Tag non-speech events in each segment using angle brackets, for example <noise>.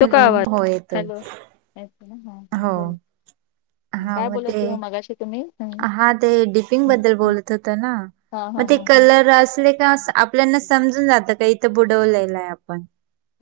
येतो का हॅलो, आवाज? हो येतोय. हॅलो येतो ना हा हो बोल, हा काय मग बोलत ते तुम्ही मगाशी तुम्ही. हा ते डिपिंग बद्दल बोलत होतो ना, हा हा मग ते हा हा कलर असले तेवास आपल्याना समजून जातं. का इथं बुडवलेलंय आपण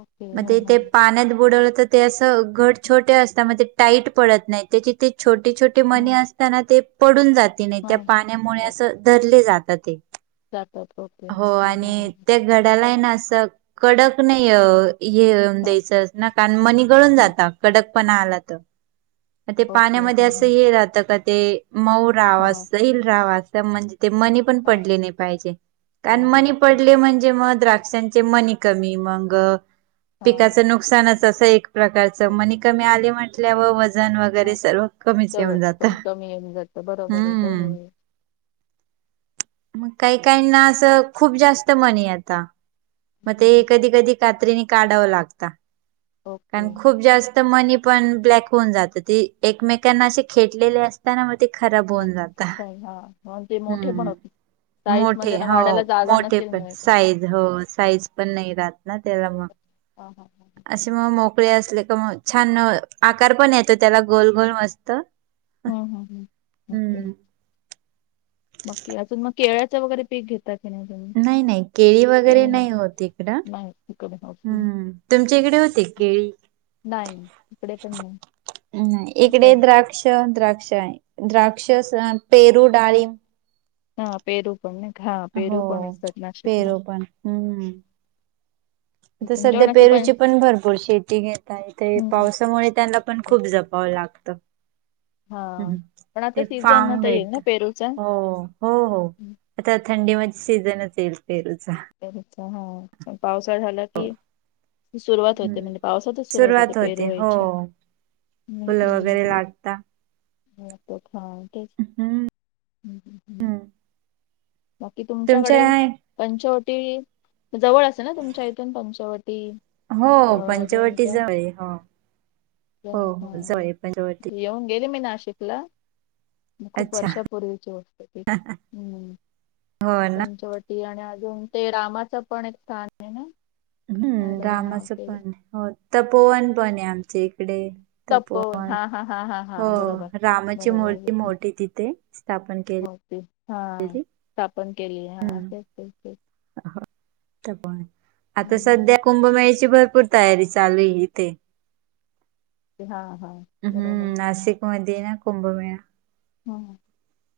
ओके मग हा हा तेथे पाण्यात बुडवलं त तें असं घट छोटे असता म्हणजे टाईट पडत नाही त्याची ते छोटी छो ते हा मणी असताना ते पडून जाते नाही त्या हा पाण्यामुळे असं धरले जातं ते. जातात ओके हो हा हा हा आणि तेत गडाला आहे ना असं कडक नाही हेऊ हा द्यायचं. ना काण मनी गळून हं जाता, कडक पण आला त ते ओके पाण्यामध्ये हा असं हा हे रातं का ते मऊ हा राहावा सैल राहावा असं म्हण ते मनी पण हा पडले नाही पाहिजे. कारण पाहिजे मणी ओके पडले म्हण मध द्राक्षांचे मनी कमी मग, हा पिकाच नुकसानच असं एक प्रकारचं ओके मनी कमी आले म्हटल्याव वजन वगैरे हा सर्व कमीच सगळं येेऊन जातं. कम- कमी येऊन जातं बरोबर आहे. हो हो हो मग काही काहीना असं खूप जास्त मनी येता. म ते कधी कधी कात्रीने काढाव लागता. ओके कारण खूप जास् मनी पण ब्लॅक होऊन जातं ते एकमेकांना असे खेटलेले असताना ते खराब हा होऊन जाता. हो, हा मग ते मोठे पण हम्म, होते साईज मोठे मध्ये ना हो वाढायला जागा मोठे नसेल पण मिळत साईज हो साईज पण नाही राहत ना त्याला मग अ ह ह ह, असे मग मोकळे असले का मग छान आकार पण येतो त्याला गोल गोल मस्त ह ह ह, ओके. हम्म बाकी अजून मग केळ्याच वगैरे पीक घेत नाही नाही, केळी वगैरे नाही होत इकडं. नाही इकडे ओके. हम्म तुमच्या इकडे होते केळी? नाही इकडे पण नाही. ह, या इकडे साईड द्राक्ष द्राक्ष आहे. द्राक्ष <unintelligible> पेरू, डाळींब हा पेरू पण नाही खा, हा हो पेरू पण असतात नाशिक ला. पेरू पण संध्या पेरूची पण भरपूर शेती घेताये. ते हम्म पावसामुळे त्याला पण खूप जपावं लागतं. हा पण आता ते सीझन फार्म आता येईल वेत. ना पेरूचा? हो. हो हो. हम्म. आता थंडी मध्ये सीझनच येईल पेरूचा. पेरुचा हा प पावसाळा झाला की, सुरुवात हम्म होते, म्हणजे पावसातच सुरुवात होते पेरू व्हायची. हम् फुलं हम्, वगैरे लागता <unintelligible> तेच <unintelligible> ह हं हं, हम्म बाकी तुमच्या तुमच्याकडे पंचवटी जवळ असेर ना तुमच्या इथून पंचवटी. हो पंचवटी दोनच्या जवळ हो दोन हो हजार दोन- हा जवळ पंचवटी. येऊन गेले मी नाशिकला, खूप अच्छा वर्षापूर्वीची गोष्टय ती. हम्. हो ना पंचवटी आणि अजून ते रामाचं पण एक स्थान आहे ना. काय हम्म बरं नाव रामाचं ते पण हो तपोवन पण आहे आमच्या इकडे. तपोवन, हा हा हा हा हा हो बरोबर रामाची बरोबर मूर्ती इथे मोठी तिथे स्थापन केलीय. मूर्ती हा स्थापन केली हा तेच तेच तेच. आता हम्म सध्या कुंभमेळीची भरपूर तयारी चालूय इथे. ते- हा हा बरोबर हम्म नाशिक मध्येय ना कुंभमेळा. हं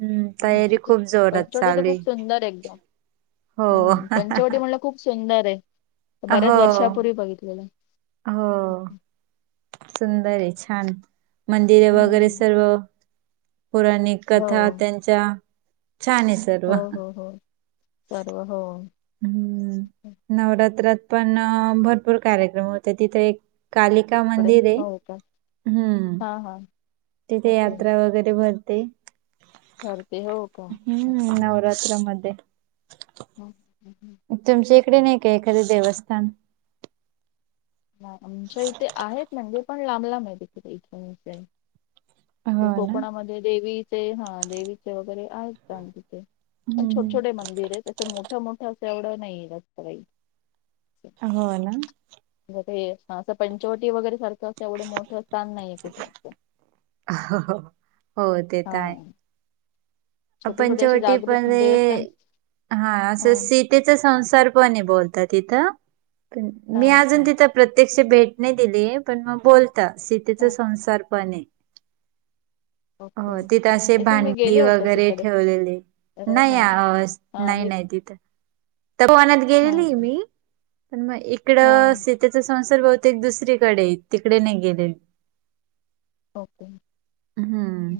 हम्म तयारी हं खूप जोरात पंचवटी तर चालू आहे. खूप सुंदर एकदम. हो हम्म, पंचवटी म्हणलं खूप सुंदरय बऱ्याच हो वर्षापूर्वी बघितलेलं. हो सुंदरय छानय. मंदिरे वगैरे हम्म सर्व पुराणिक कथा हो त्यांच्या. छानय सर्व. हो हो हो सर्व हो. हम्म नवरात्रात पण भरपूर कार्यक्रम होतात तिथे एक कालिका इकडे मंदिरय हो का हम्म. हा हा. तिथे ओके यात्रा वगैरे भरते ठरते हो का ओके हम्म नवरा त्रमधे. मंग. तुमच्या इकडे नाही काय एखादे देवस्थान? आमच्या इथे आहेत म्हणजे पण लांब लांब आहेत तिकडे. <unintelligible> हो ना कोकणामध्ये देवीचे हा देवीचे वगैरे आहेत चाग तिथे. पण छोटे हम्म छोटे मंदिरयत तसं मोठं मोठं असं एवढं नाही रस्तई हो ना. हे असं पंचवटी वगैरे सारखं असत एवढे मोठं स्थान नाहीये कुठे. हा हा हो ते तर आहे. हा छोटे छोटे असे पंचवटी जागृत पण ये देवस्थान हा असं सीट तिचं संसार पण बोलत तिथं हा मी अजून अच्छा तिथं प्रत्यक्ष भेट नाही दिली पण मग बोलता सीतेचा हा संसार पणय ओके हो तिथं असे आय थिंक मी भांडी गेले होते वगैरे तिकडे ठेवलेले. अ नाही हा आ हा नाही मी नाही तिथं त्या वनात हा गेलेली मी पण मग इकड हा सि तिचा संसार बहुतेक दुसरीकडे तिकडे नाही गेले ओके. हम्म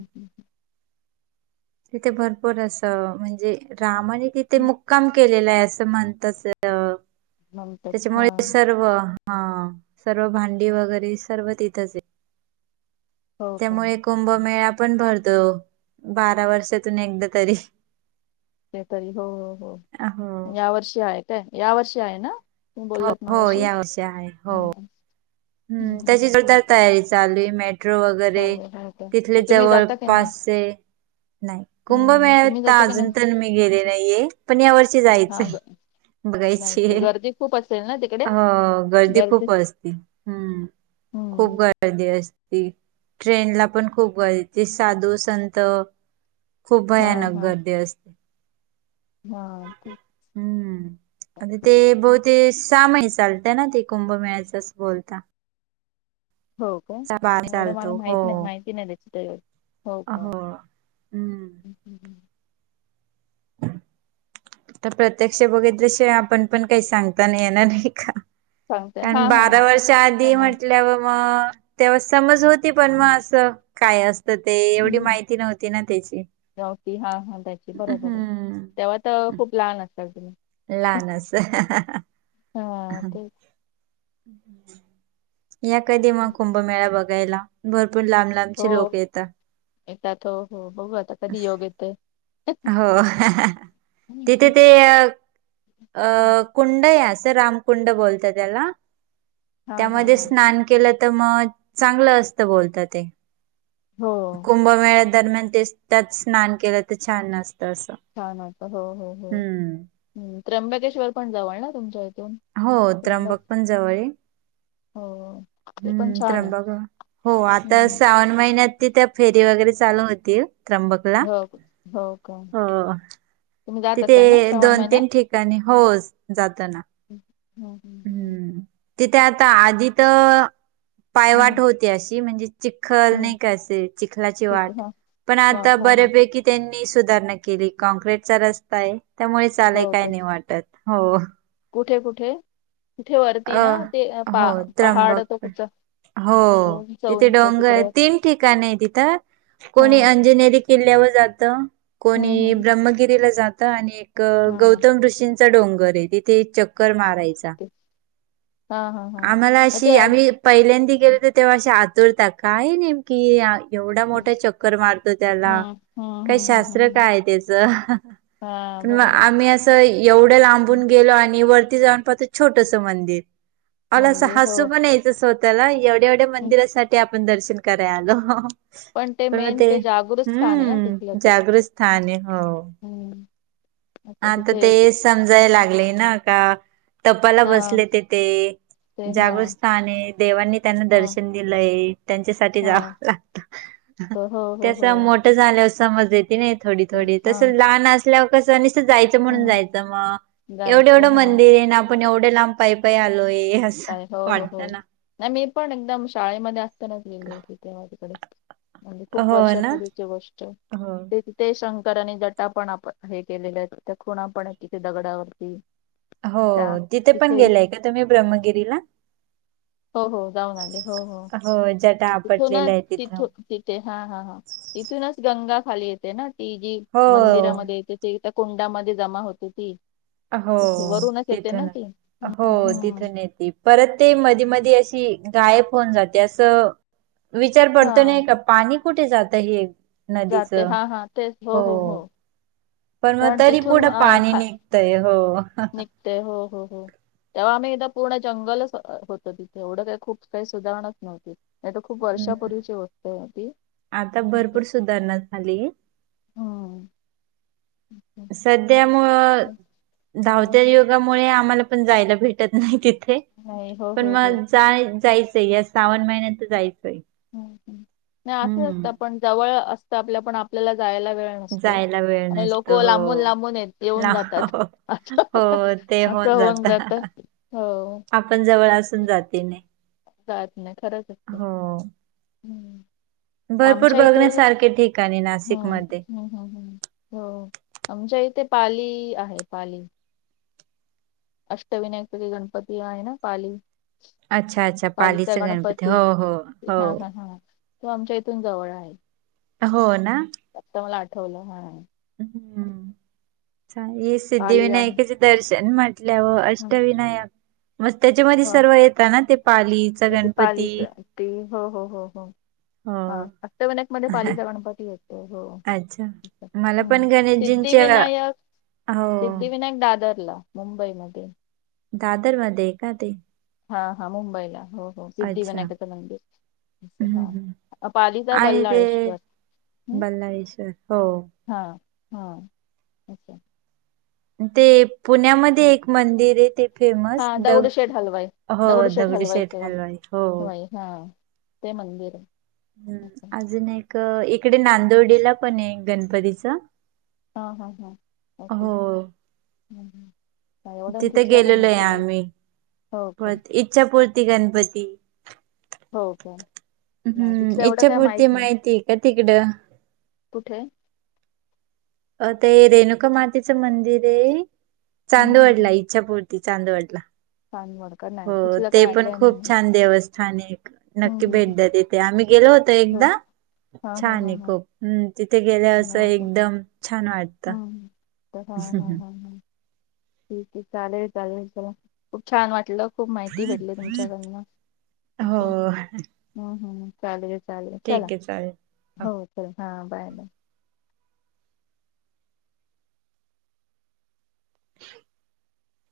तिथे भरपूर असं म्हणजे रामाने तिथे मुक्काम केलेलंय असं म्हणतात अं म्हणतात हा त्याच्यामुळे सर्व हा सर्व भांडी वगैरे सर्व तिथेचय. हो का त्यामुळे ओके कुंभमेळा पण भरतो बारा वर्षातून एकदा तरी. तरी हो हो या वर्षी आहे काय या वर्षी आहे ना. तुम्ही हो बोललात हो मगाशी या वर्षी आहे हो हम्म, हम् हम्म, हम्म, त्याची हम्म. जोरदार तयारी चालूय मे ट्रो वगैरे चालेल हो का तिथले मग तुम्ही जवळ जाता की नाही पासे नाही. हम्म, तुम्ही कुंभमेळवता जाता की अजून नाही तर मी गेले नाहीये पण या वर्षी हा जायचंय. बघायची आहे. जायचं गर्दी खूप असेल ना तिकडे गर्दी खूप असती. हम्म <inaudible> खूप गर्दी असती. ट्रेन ला पण खूप गर्दी साधू, संत. खूप हा भयानक हा गर्दी असते. हा ते- हम्म. आणि ते बहत ते शहामही चालत ना ते कुंभमेळा्याच अस बोलता. हो का? चा बार एवढं मला चालतो हो माहिती नाही माहिती नाही द्याच त्याढ. हो का? हम्म. <inaudible> तर प्रत्यक्ष बघितलं आपण पण काही सांगताना येणार. नाही का? सांगते कारण हा हा बारा वर्ष नाही, आधी मा- म्हटल्यावर मग तेव्हा समज हो ती पण मग असं काय असत ते हम्म एवढी हम्म. माहिती नव्हती ना त्याची. गावठी हा हा त्याची बरोबर आहे. हम्. तेव्हा तर खूप लहान असतान तुम्ही. लहानचं. हा ते. <inaudible> या कधी मग हम्म हम्म. कुंभमेळा बघायला भरपूर लांब लांबचे हो लोक येतात. येतात. हो हो बघू आता कधी योग येतोय. हो. तिथे ते अ अ कुंड आहे असं रामकुंड बोलत त्याला. हा हा त्यामध्ये हा स्नान केलं तर मग चांगलं असतं बोलत ते. हो कुंभमेळ्या दरम्यान ते त्यात स्नान केलं तर छान नसत असं. छान असतं. हो हो हम्म हो. त्र्यंबकेश्वर पण जवळ ना तुमच्या इथून. हो. त्र्यंबक पण जवळी हे. हो. ते पण हम्म. छान आहे. त्र्यंबक. हो आता हम्म श्रावण महिन्यात तिथ फेरी वगैरे चालू होतील. त्र्यबक हो का? हो का? तुम्ही जात तिथे असाल ना श्रावण दोन महिन्यात? तीन ठिकाणी. हो जातो ना. हम् हम् हम्म. तिथे आता आधी तर पायवाट हम्म होते अशी म्हणजे? चिखल हम्म नाही कसे चिखलाची तिथे वाट हा पण आता वाट हा हा बऱ्यापैकी त्यांनी सुधारणा केली कॉँक्र्रीटचा रस्ता आहे त्यामुळे चालय हो काय का नाही वाटत. हो. कुठे? कुठे? कुठे? वरती अ ना ते पा हो पहाड त्र्यंबक तो पण. कु हो. तिथे डोंगर तीन ठिकाण आहे तिथं. हा कोणी अंजनेरी किल्ल्यावर जात. कोणी हम्म हम्म ब्रह्मगिरीला जात आणि एक हा गौतम ऋषीं डोंगर आहे तिथे चक्कर मारायचा. ते हा हा हा <inaudible> पहिल्यांदी गेले तर तेव्हा असे आतुरतात काय नेमके हे? एवढा हम्म मोठा चक्कर मारतो त्याला हम्म काय हम्म शास्त्र काय आहे त्याच? हां बरोबर‌. एवढं लांबून गेलो आणि वरती जाऊन पाहतो छोटस मंदिर. अनं अस म्हणजे हो हसू पण यायचं स्वतः ला एवढ्या एवढ्या हम्म. मंदिरासाठी आपण दर्शन कराय आलो. पण मग मेन ते जागृत स्थान आहे ना हम्म जागृत स्थान आहे. हो.. ह हा तर ते समजायला लागले ना का तपाला हा बसले ते ते. ते हा जागृत स्थान आहे देवांनी त्यांना हा दर्शन दिलंय, त्यांच्यासाठी जावं लागतं. हो हो हो हो मोठ झाल्यावर समज येते नाही थोडी तर, थोडी, हा तसं लहान असल्यावर कस जायच म्हणून हम्म जायचं मग एवढं जायचं एवढं हा मंदिर आहे ना आपण एवढं लांब पाई पाई आलोय. असं काय हो हो वाटतं हो ना नाही मी पण एकदम शाळेमध्ये असतानाच गेले होते तेव्हा तिकडे. म्हणजे खूप हो ना वर्षापूर्वीची गोष्ट. हो ते शंकरानी जटा पण आप हे केलेले आहेत तिथ खुणा पण आहे तिथे दगडावरती. हो तिथे पण गेलाय का तुम्ही ब्रह्मगिरीला? हो हो जाऊन आले, हो हो हो <inaudible> पुन्हा आहे ती तिथं ना <unintelligible> हा हा हा तिथूनच गंगा खाली येते ना ती जी हो मंदिरामध्ये येते. ते कुंडामध्ये जमा होते ती, हो तिथे वरूनच येते ना तिथून ती. हो हम्म हम्म तिथून येते परत ते मधी मधी अशी गायब होऊन जाते असं विचार पडतो हा नाही का पाणी कुठे जात हे. नदीच जाते हा हा तेच हो, हो हो पण मग कारण तरी पुढं पाणी निघतय हो. निघतय हो हो हो. तेव्हा आम्ही एकदा पूर्ण जंगलच होत तिथे एवढं काही खूप काही सुधारणाच नव्हती. नाही आता खूप हम्म वर्षापूर्वीची गोष्ट होती. आता भरपूर सुधारणा झाली हम्म सध्यामुळ धावत्या युग आम्हाला पण जायला भेटत नाही तिथे, नाही हो पण हो हो मग जाय जायचंय या श्रावण महिन्यात जायचंय. हम्म नाही असंच असतं हम्म पण जवळ असतं आपल्या पण आपल्याला जायला मिळत नाय. नसतो जायला वेळ आणि लोक नसतो लांबून हो लांबून येऊन जातात. लांब अच्छा! असं होऊन जात. आपण जवळ असून जाते‌. जात नाही खरंच असते. हम्म भरपूर आमच्या इथे बघण्यासारखे ठिकाणी हम्म नाशिकमध्ये हम्म हम्म हो आमच्या इथे पाली आहे पाली. अष्टविनायक मध्ये गणपती आहे ना पाली. अच्छा अच्छा पालिचा पालीचं गणपती, हो हो हो हा हा हा तो आमच्या इथून जवळ आहे. हो ना आता मला आठवलं हा. हम्म चांगली पाली आहे. सिद्धिविनायक चे दर्शन ल्याव हं, अष्टविनायक. मग त्यांच्यामध्ये हो. सर्व येतात ना ते पालीचा गणपती. ते हो हो हो हो हो हा अष्टविनायकमध्ये पालीचा गणपती येतो हो. अच्छा मला पण हम् गणेशजींच्या सिद्धिविनायक हो सिद्धिविनायक दादरला मुंबईमध्ये दादर मध्ये आहे का ते हा हा मुंबईला हो हो अच्छा सिद्धिविनायकच मंदिर हम्म हम्म हा पालीचा आणि ते बल्लाळेश्वर बल्लाळेश्वर हो हां हां अच्छा ते पुण्यामध्ये एक मंदिर आहे ते फेमस हा द दगडूशेठ हलवाई हो हलवाईच दगडूशेठ हलवाई हो हलवाई हा ते मंदिर आहे. हम् असं. अजून एक इकडे नांदोडीला पण आहे गणपतीच हां हां हां ओके हो हम्म हम्म एवढं तिथे तिथलं नाही गेलेलो आहे माहिती मला आम्ही हो का परत इच्छापूर्ती गणपती हो का नाही हम्म तिथलं एवढं काय इच्छापूर्ती माहित नाही माहितीय का तिकडं? कुठे? अ ते रेणुका मातेच मंदिर आहे हम्म, चांदवडला इच्छापुर्ती चांदवडला चांदवड हो ते पण खूप छान देव- -स्थान आहे. हम्म, नक्की हम्म, भेट हम्म. द्या तिथे आम्ही गेलो होतो हो एकदा हा हा छान हा आहे हा खूप. हम्म तिथे गेल्यावर असं एकदम छान वाटत. ह तर हां हां ह ह ठीक आहे चालेल चालेल चला खूप छान वाटलं. खूप माहिती भेटली तुमच्याकडन ओके. हो. हम्म हम्म ह चालेल चालेल चला ठीक आहे चालेल. हो हो हां बाय बाय <inaudible>